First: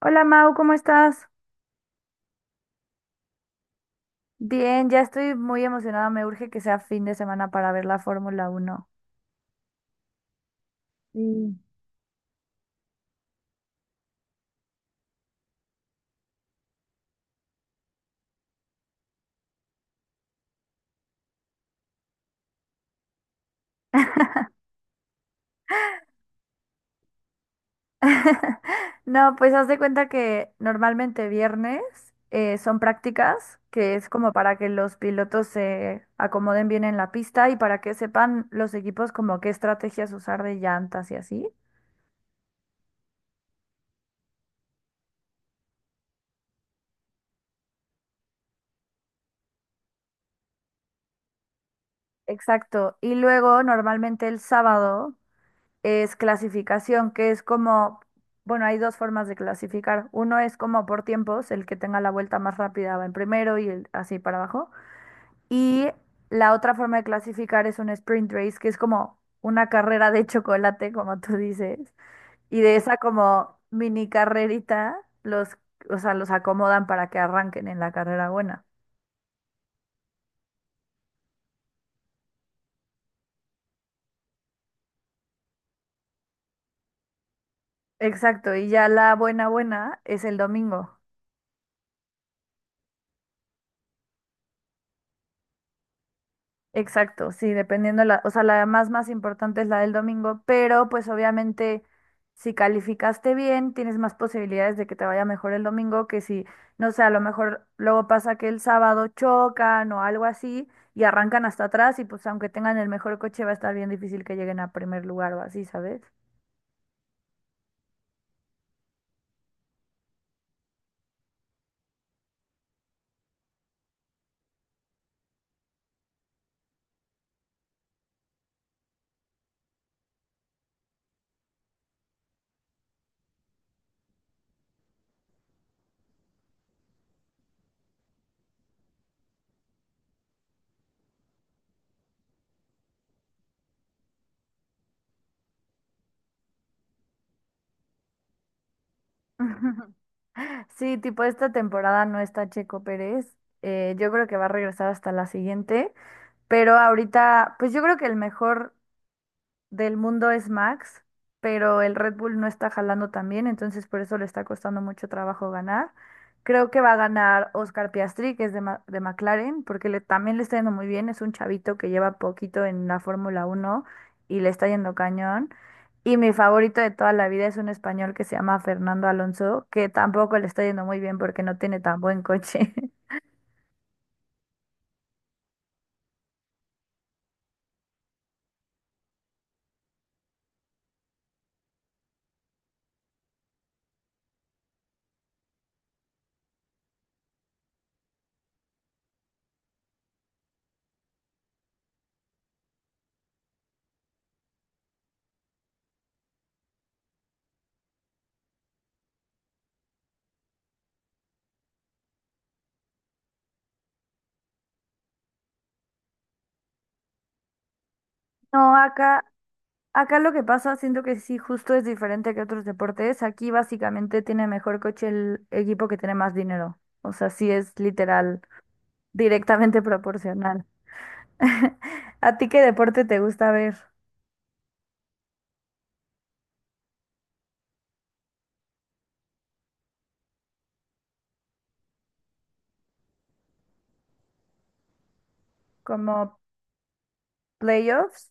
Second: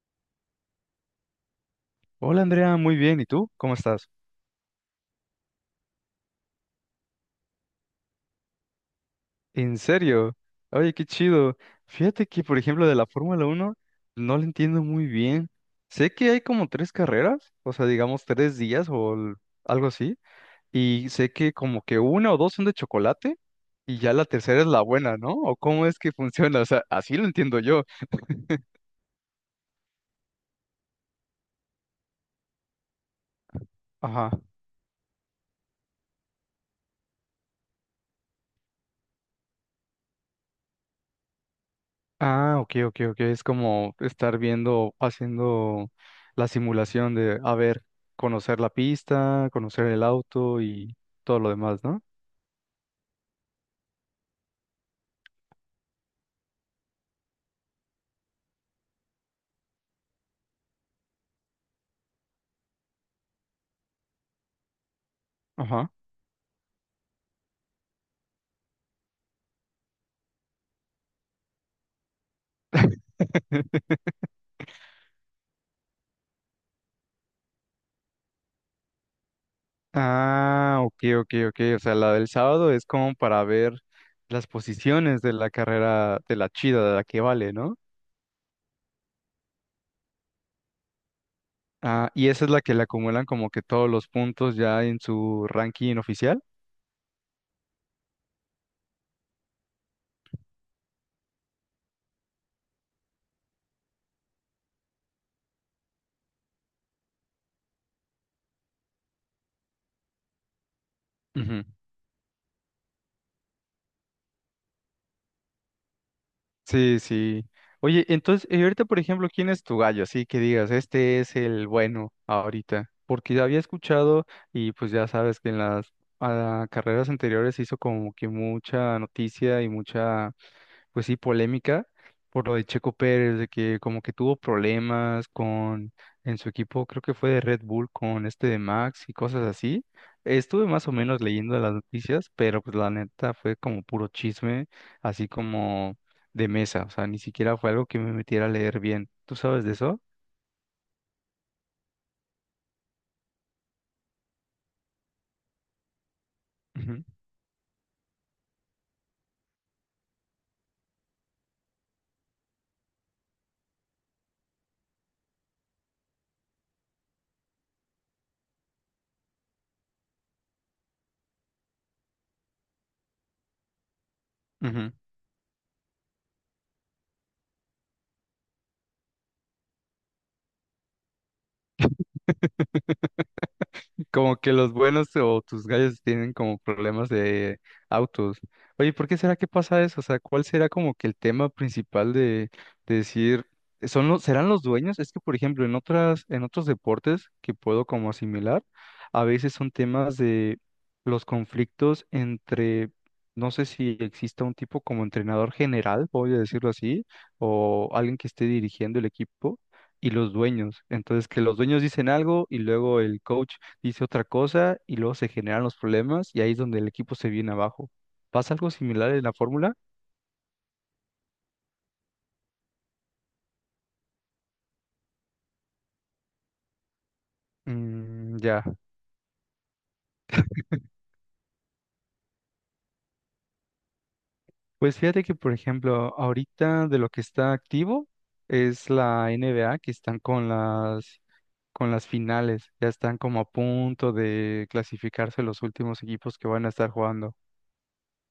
Hola Mau, ¿cómo estás? Hola Andrea, muy bien. ¿Y tú? ¿Cómo estás? Bien, ya estoy muy emocionada. Me urge que sea fin de semana para ver la Fórmula Uno. ¿En serio? Oye, qué Sí. chido. Fíjate que, por ejemplo, de la Fórmula Uno no la entiendo muy bien. Sé que hay como tres carreras, o sea, digamos tres días o algo así, y sé que como que una o dos son de chocolate y ya la tercera es la buena, ¿no? ¿O cómo es que funciona? O sea, así lo entiendo yo. No, pues haz de cuenta que normalmente viernes son prácticas, que es Ajá. como para que los pilotos se acomoden bien en la pista y para que sepan los equipos como qué estrategias usar de llantas y así. Ah, ok, ok, ok. Es como estar viendo, haciendo la simulación de, a ver, conocer la pista, conocer el auto y todo lo demás, ¿no? Exacto. Y luego normalmente el sábado es clasificación, que es como, bueno, hay dos formas de clasificar. Uno es como por tiempos, el que tenga la vuelta más rápida va en primero y el, así para abajo. Y Ajá. la otra forma de clasificar es un sprint race, que es como una carrera de chocolate, como tú dices. Y de esa como mini carrerita, los, o sea, los acomodan para que arranquen en la carrera buena. Ah, ok, ok, ok. O sea, la del sábado es como para ver las posiciones de la carrera, de la chida, de la que vale, ¿no? Exacto, y ya la buena buena es el domingo. Ah, y esa es la que le acumulan como que todos los puntos ya en su ranking oficial. Exacto, sí, dependiendo la, o sea, la más más importante es la del domingo, pero pues obviamente si calificaste bien, tienes más posibilidades de que te vaya mejor el domingo que si, no sé, a lo mejor luego pasa que el sábado chocan o algo así y arrancan hasta atrás y pues aunque tengan el mejor coche va a estar bien difícil que lleguen a primer lugar o así, ¿sabes? Sí, sí. Oye, entonces, y ahorita, por ejemplo, ¿quién es tu gallo? Así que digas, este es el bueno ahorita. Porque ya había escuchado y pues ya sabes que en las carreras anteriores se hizo como que mucha noticia y mucha, pues sí, polémica por lo de Checo Pérez, de que como que tuvo problemas con en su equipo. Creo que fue de Red Bull, con este de Max y cosas así. Estuve más o menos leyendo las noticias, pero pues la neta fue como puro chisme, así como de mesa. O sea, ni siquiera fue algo que me metiera a leer bien. ¿Tú sabes de eso? Sí, tipo esta temporada no está Checo Pérez. Yo creo que va a regresar hasta la siguiente. Pero Ujú, ahorita, pues yo creo que el mejor del mundo es Max, pero el Red Bull no está jalando tan bien, entonces por eso le está costando mucho trabajo ganar. Creo que va a ganar Oscar Piastri, que es de, de McLaren, porque le, también le está yendo muy bien. Es un chavito que lleva poquito en la Fórmula Uno y le está ujú. yendo cañón. Y mi favorito de toda la vida es un español que se llama Fernando Alonso, que tampoco le está yendo muy bien porque no tiene tan buen coche. Como que los buenos o tus gallos tienen como problemas de autos. Oye, ¿por qué será que pasa eso? O sea, ¿cuál será como que el tema principal de decir, serán los dueños? Es que, por ejemplo, en otros deportes que puedo como asimilar, a veces son temas de los conflictos entre, no sé si exista un tipo como entrenador general, voy a decirlo así, o alguien que esté dirigiendo el equipo. Y los dueños. Entonces, que los dueños dicen algo y luego el coach dice otra cosa y luego se generan los problemas y ahí es donde el equipo se viene abajo. ¿Pasa algo No, similar en acá la fórmula? Acá lo que pasa, siento que sí, justo es diferente que otros deportes. Aquí básicamente tiene mejor coche el equipo que tiene más dinero. O sea, sí es Mm, literal, ya. directamente proporcional. ¿A ti qué deporte te gusta ver? Pues fíjate que, por ejemplo, ahorita de lo que está activo es la NBA, que están con con las finales. Ya están como a punto de clasificarse los últimos ¿Como equipos que van a estar jugando. playoffs?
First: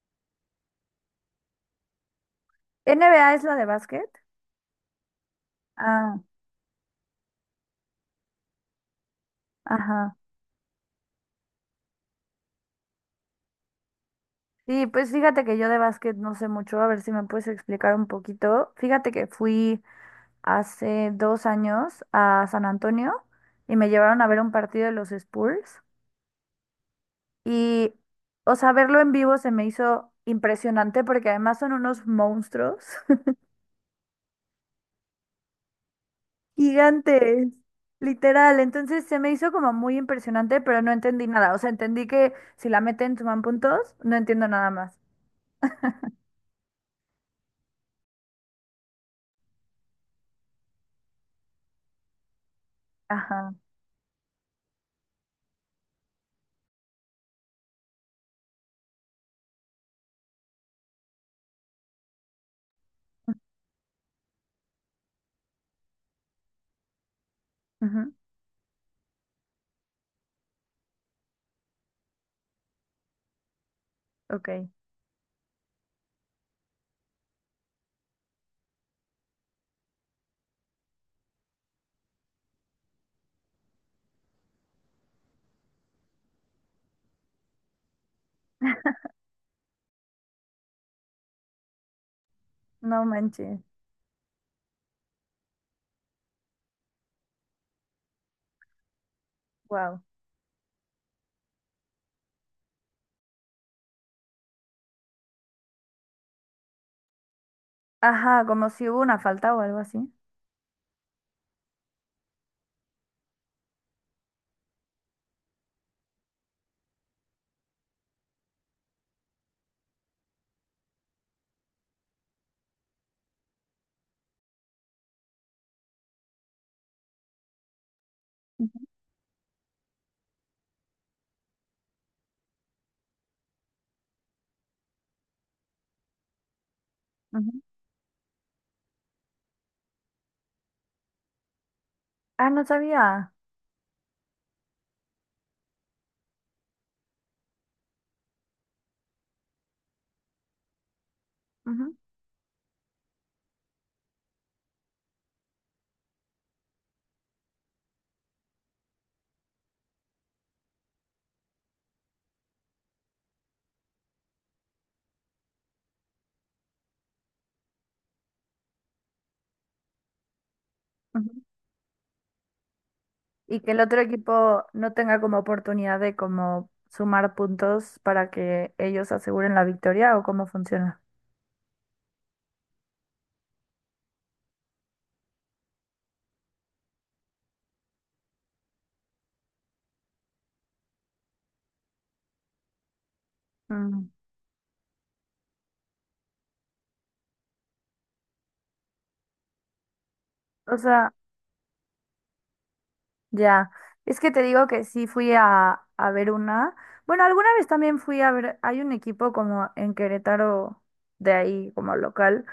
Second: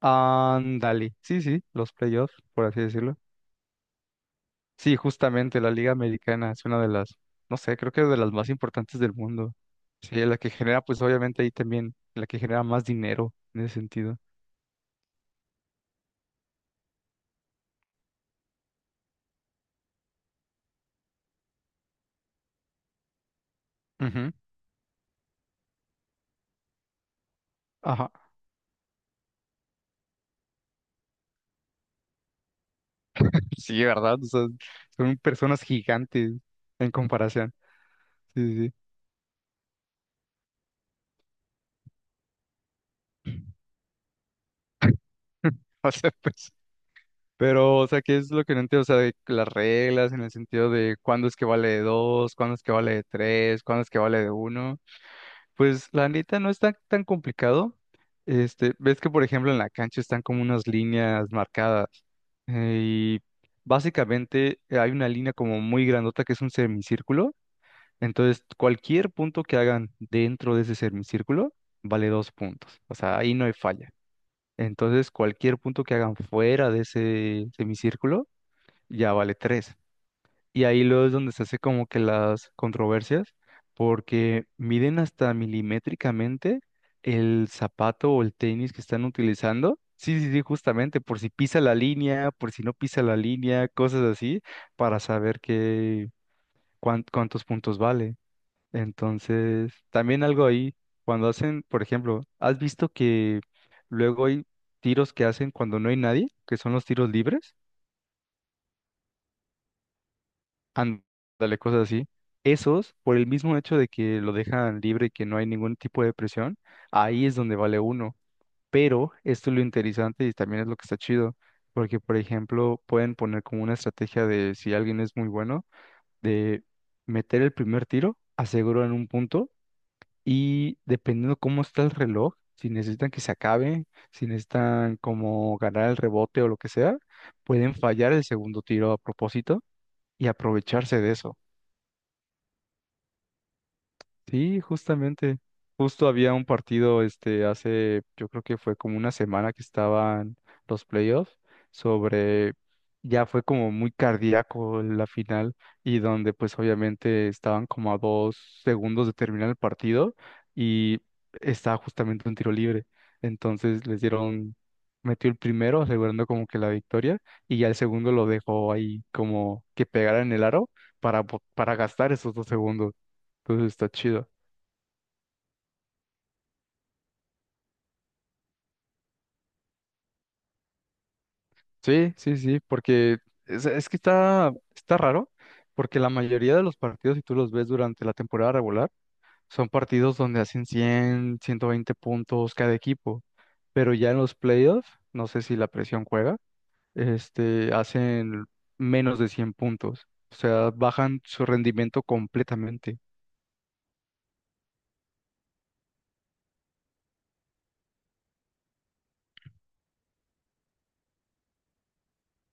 Ándale. Sí, sí, los playoffs, por así decirlo. ¿NBA es la de básquet? Sí, justamente la Liga Ah, Americana es una de las, no sé, creo que es de las más importantes del mundo. ajá. Sí, la que genera, pues obviamente ahí también, la que genera más dinero en ese sentido. Sí, pues fíjate que yo de básquet no sé mucho, a ver si me puedes explicar un poquito. Fíjate que fui hace 2 años a San Antonio y me llevaron a Ujú. ver un partido de los Spurs. Y, Ajá. o sea, verlo en vivo se me hizo impresionante porque además son unos monstruos Sí, ¿verdad? O sea, son personas gigantes en gigantes, comparación. literal. Sí, sí, Entonces se me hizo como muy impresionante, pero no entendí nada. O sea, entendí que si la meten suman sí. puntos, no entiendo nada más. O sea, pues, pero, o sea, ¿qué es lo que no entiendo? O sea, de las reglas en el sentido de cuándo es que vale de dos, cuándo es que vale de Ajá. tres, cuándo es que vale de uno. Pues la neta no está tan complicado. Este, ves que por ejemplo en la cancha están como unas líneas marcadas, y básicamente hay una línea como muy grandota que es un semicírculo. Ujú. Entonces cualquier punto que hagan dentro de ese semicírculo vale dos puntos. O sea, ahí no hay falla. Ok. Entonces cualquier punto que hagan fuera de ese semicírculo ya vale tres. Y ahí luego es donde se hace como que las controversias, porque miden hasta milimétricamente el zapato o el tenis que están utilizando. Sí, sí, sí, justamente, por si pisa la línea, por si no pisa No la manches. línea, cosas así, para saber qué, cuántos puntos vale. Entonces, Wow. también algo ahí, cuando hacen, por ejemplo, ¿has visto que luego hay tiros que hacen cuando no hay nadie, que son los tiros libres? Ajá, como si hubo una falta o algo así. Ándale, cosas así. Esos, por el mismo hecho de que lo dejan libre y que no hay ningún tipo de presión, ahí es donde vale uno. Pero esto es lo interesante y también es lo que está chido, porque, por ejemplo, pueden poner como una estrategia de si alguien es muy bueno, de meter el primer tiro, aseguran un punto, y dependiendo cómo está el reloj, si necesitan que se acabe, si necesitan como ganar el rebote o lo que sea, Ujú. pueden fallar el segundo tiro a propósito y aprovecharse de eso. Ah, no sabía. Sí, justamente. Justo había un partido, este, hace, yo creo que fue como una semana, que estaban los playoffs, Ujú, sobre ya fue como muy cardíaco la final, y donde pues obviamente estaban como a 2 segundos de terminar el partido y estaba justamente un tiro libre. Entonces les dieron, metió el primero asegurando como que la victoria y ya el segundo lo dejó ahí como que pegara en el aro para, ujú. para gastar esos 2 segundos. Y Entonces que el está otro chido. equipo no tenga como oportunidad de como sumar puntos para que ellos aseguren la victoria o cómo funciona. Sí, sí, sí, porque es que está raro, porque la mayoría de los partidos, si tú los ves durante la temporada regular, son partidos donde hacen 100, 120 puntos cada equipo, pero Mm. ya en los playoffs, no sé si la presión juega, este, hacen menos de 100 puntos. O sea, O sea, bajan su rendimiento completamente. ya. Es que te digo que sí fui a ver una. Bueno, alguna vez también fui a ver, hay un equipo como en Querétaro de ahí como local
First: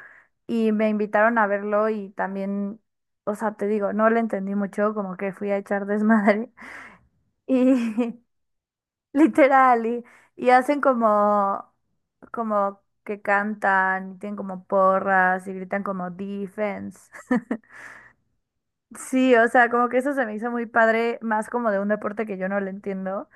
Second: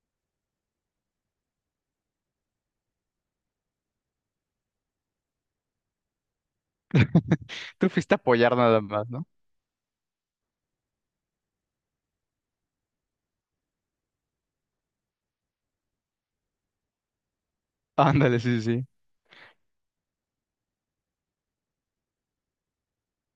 y me invitaron a verlo y también, o sea, te digo, no le entendí mucho, como que fui a echar desmadre. Tú fuiste a Y, apoyar nada más, ¿no? literal, y hacen como, como que cantan, y tienen como porras y gritan como defense. Ándale, sí, sí. Sí, o sea, como que eso se me hizo muy padre, más como de un deporte que yo no le entiendo,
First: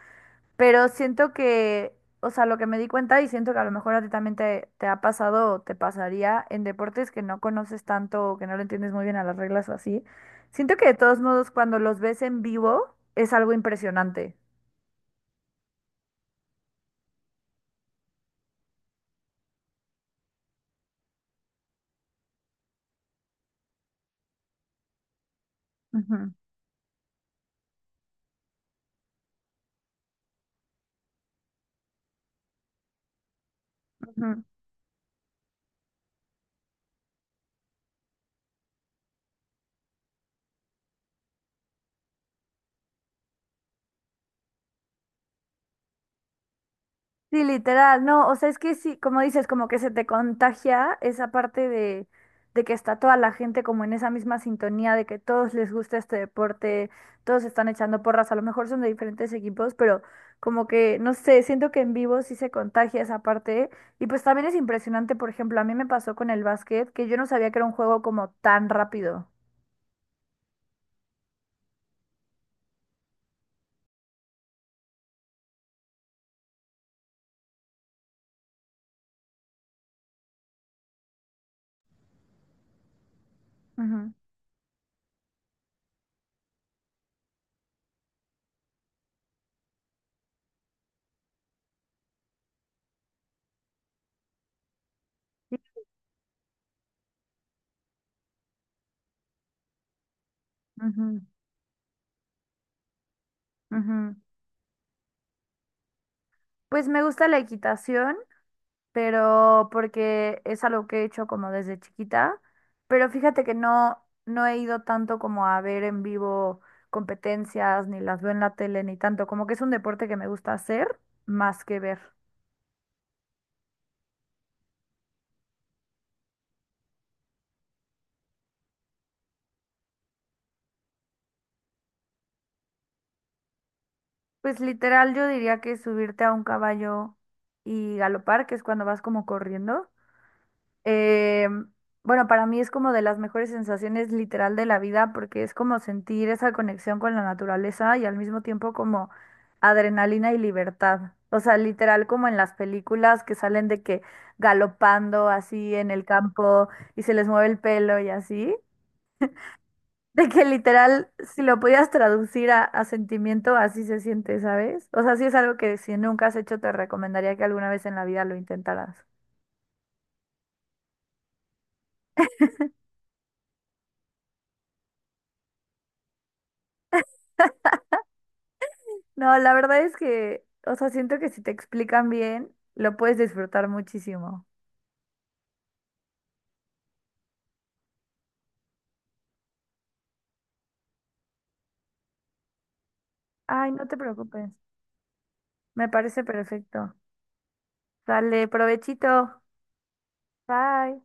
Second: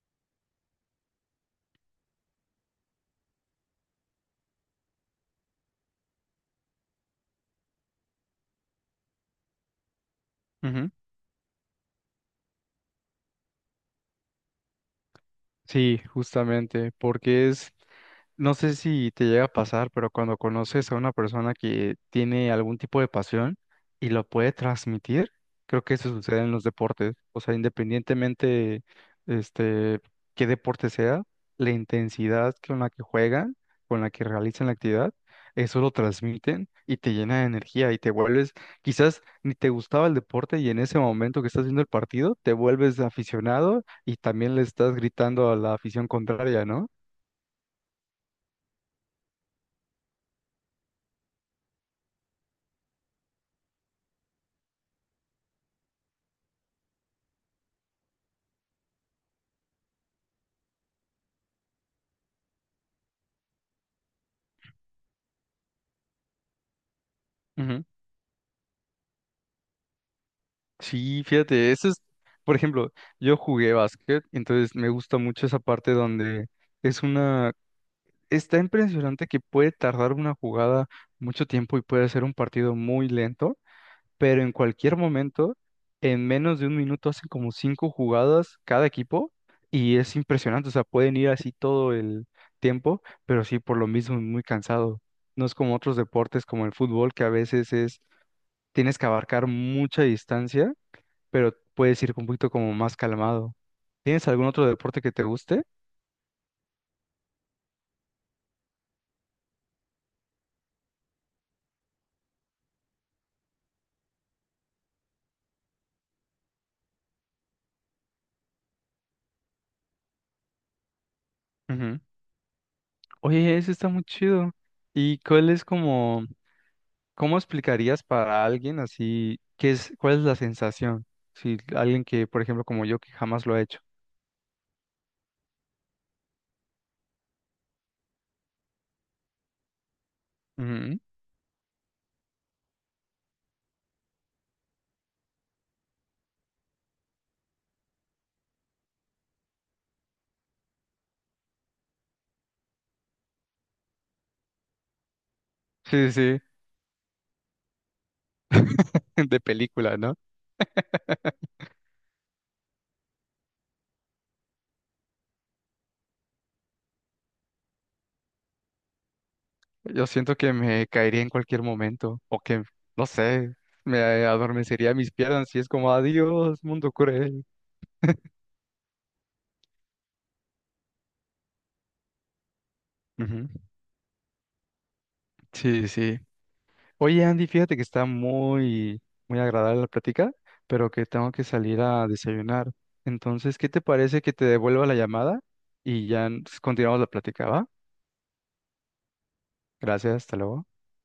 pero siento que, o sea, lo que me di cuenta y siento que a lo mejor a ti también te ha pasado o te pasaría en deportes que no conoces tanto o que no le entiendes muy bien a las reglas o así, siento que de todos modos cuando los ves en vivo es algo impresionante. Sí, justamente, porque es, no sé si te llega a pasar, pero cuando conoces a una persona que tiene algún tipo de pasión y lo puede transmitir, creo que eso Ujú, sucede en los deportes. O sea, independientemente, este, qué deporte sea, la intensidad con la que juegan, con la que ujú. realizan la actividad, eso lo transmiten y te llena de energía y te vuelves, quizás ni te gustaba el deporte y en ese momento que estás viendo el partido, te vuelves aficionado y también le estás gritando a la afición contraria, ¿no? Sí, literal, no, o sea, es que sí, como dices, como que se te contagia esa parte de que está toda la gente como en esa misma sintonía, de que todos les gusta este deporte, todos están echando porras, a lo mejor son de diferentes equipos, pero como que, no sé, siento que en vivo sí se contagia esa parte. Y pues también es impresionante, por ejemplo, a mí me pasó con el básquet, que yo no sabía que era un Ujú. juego como tan rápido. Sí, fíjate, eso es, por ejemplo, yo jugué básquet, entonces me gusta mucho esa parte donde es una, está impresionante que puede tardar una jugada mucho tiempo y puede ser un partido muy lento, Ujú. pero en cualquier momento, en menos de un minuto hacen como cinco jugadas cada equipo y es impresionante. O sea, pueden ir así todo el tiempo, pero sí, por lo mismo es muy cansado. No es Sí. como otros deportes como el fútbol, que a veces tienes que abarcar mucha distancia, Ujú, pero puedes ir un poquito como más calmado. ujú. ¿Tienes algún otro deporte que te guste? Pues me gusta la equitación pero porque es algo que he hecho como desde chiquita, pero fíjate que no, no he ido tanto como a ver en vivo competencias, ni las veo en la tele, ni tanto, como que es un deporte que me gusta hacer más que ver. Ujú. Oye, ese está muy chido. ¿Y cuál es como? ¿Cómo explicarías para alguien así qué es, cuál es la sensación? Si alguien que, por ejemplo, como yo, que jamás lo ha hecho. Pues literal yo diría que subirte a un caballo y galopar, que es cuando vas como corriendo. Ujú. Eh, bueno, para mí es como de las mejores sensaciones literal de la vida porque es como sentir esa conexión con la naturaleza y al mismo tiempo como adrenalina y libertad. O sea, literal como en las películas que salen de que galopando así en el Sí, sí. campo y se les mueve el pelo y así. De película, ¿no? De que literal, si lo pudieras traducir a sentimiento, así se siente, ¿sabes? O sea, sí es algo que si nunca has hecho, te recomendaría que alguna vez en la vida lo intentaras. Yo siento que me caería en cualquier momento o que, no sé, me adormecería mis piernas y es como adiós, mundo cruel. No, la verdad es que, o sea, siento que si te explican bien, lo puedes Ujú. disfrutar muchísimo. Sí, sí. Oye, Andy, fíjate que está muy, muy agradable la plática, pero que tengo que salir a desayunar. Entonces, ¿qué Ay, te no te parece que te preocupes. devuelva la llamada Me y parece ya perfecto. continuamos la plática, va? Dale, provechito. Gracias, hasta luego. Bye.